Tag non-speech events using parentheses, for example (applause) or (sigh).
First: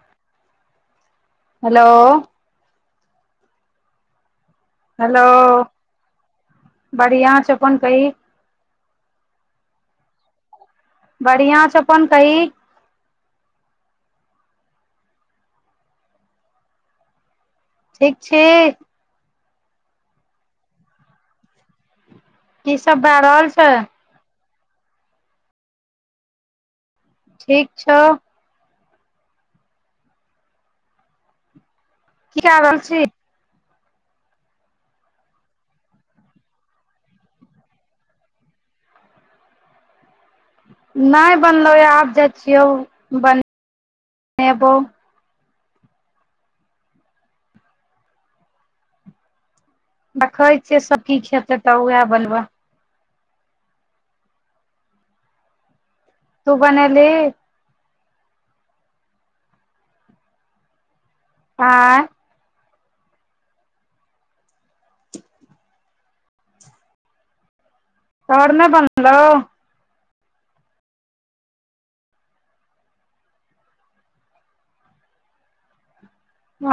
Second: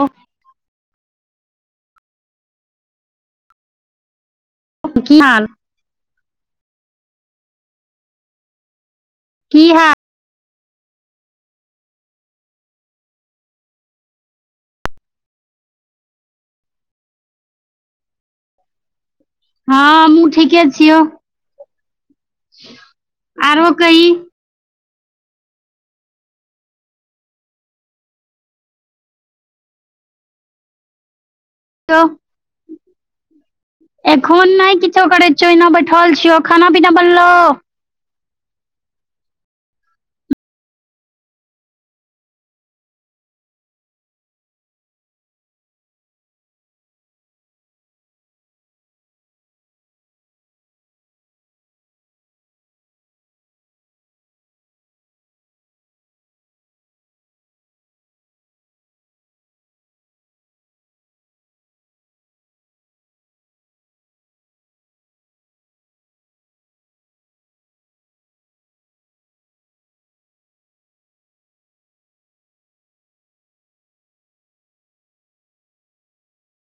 Of. Hello. की hello हाल बढ़ियां छै अपन कही। की हाल। बढ़ियां छै, अपन कही? ठीक छी। ह हमहुँ ठीके छियौ, की सब भए रहल छै आरो कही ठीक छौ। तो की (unintelligible) रहल छी? एखोन नै किछो करै छियौ, ओहिना बैठल छियौ, खाना पीना बनलो। नाय बनलौ यऽ आब जाइ छियौ बन नेबो। देखै छियै सब की खेतै तऽ उएह बनबै। तू बनेलही। आँय। तोहर नै बनलौउ। अ।